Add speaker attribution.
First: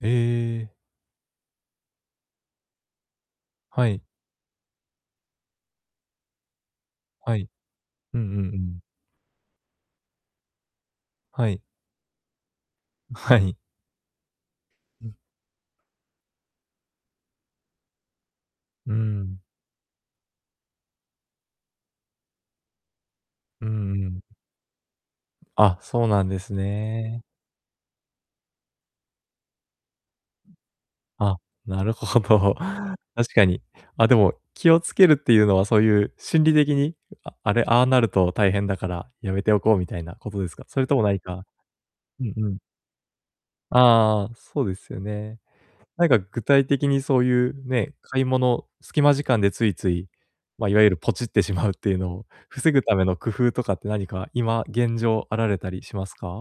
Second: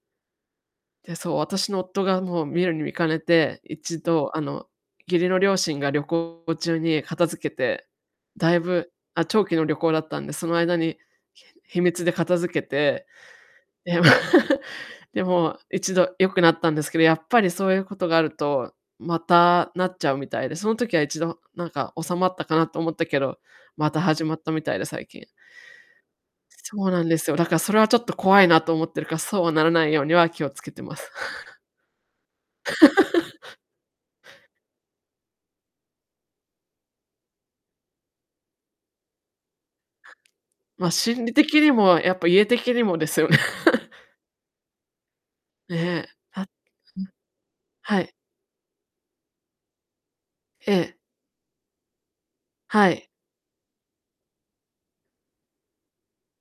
Speaker 1: ええ。
Speaker 2: で、そう、私の夫が、もう、見るに見かねて、
Speaker 1: は
Speaker 2: 一
Speaker 1: い。
Speaker 2: 度、あの、義理の両親が旅行中に片
Speaker 1: はい。
Speaker 2: 付けて、
Speaker 1: うんう
Speaker 2: だ
Speaker 1: んう
Speaker 2: い
Speaker 1: ん。
Speaker 2: ぶあ、長期の旅行だったんで、その間に、ひ
Speaker 1: はい。
Speaker 2: 秘密で片付けて、
Speaker 1: うはい。
Speaker 2: で、
Speaker 1: うん。
Speaker 2: で、もう、一度良くなったんですけど、やっぱりそういうことがあると、
Speaker 1: うー
Speaker 2: ま
Speaker 1: ん。
Speaker 2: たなっちゃうみたいで、その時は、一度なんか、収まったかなと思ったけど、
Speaker 1: う
Speaker 2: ま
Speaker 1: ん
Speaker 2: た
Speaker 1: う
Speaker 2: 始
Speaker 1: ん。
Speaker 2: まったみたいで、最近。
Speaker 1: あ、そうなんです
Speaker 2: そうなんで
Speaker 1: ね。
Speaker 2: すよ。だから、それはちょっと怖いなと思ってるから、そうはならないようには気を付けてます。
Speaker 1: あ、なるほど。確 かに。あ、でも気をつけるっていうのは、そういう、心理的に、ああれ、ああなると大変だからやめておこうみたいなことですか？それ
Speaker 2: ま、
Speaker 1: とも何
Speaker 2: 心理
Speaker 1: か
Speaker 2: 的にも、やっ
Speaker 1: う
Speaker 2: ぱ
Speaker 1: ん
Speaker 2: 家
Speaker 1: うん。
Speaker 2: 的にもですよね。
Speaker 1: あ あああ、そうですよね。な
Speaker 2: ね。
Speaker 1: んか具
Speaker 2: は
Speaker 1: 体的
Speaker 2: う
Speaker 1: に
Speaker 2: ん。
Speaker 1: そういう、ね、
Speaker 2: はい。
Speaker 1: 買い物、隙間時間でついつい、ま、
Speaker 2: え
Speaker 1: いわゆる、
Speaker 2: え。
Speaker 1: ポチってしまうっていうのを防ぐ
Speaker 2: は
Speaker 1: ため
Speaker 2: い。
Speaker 1: の工夫とかって、何か、今、現状、あられたりしますか？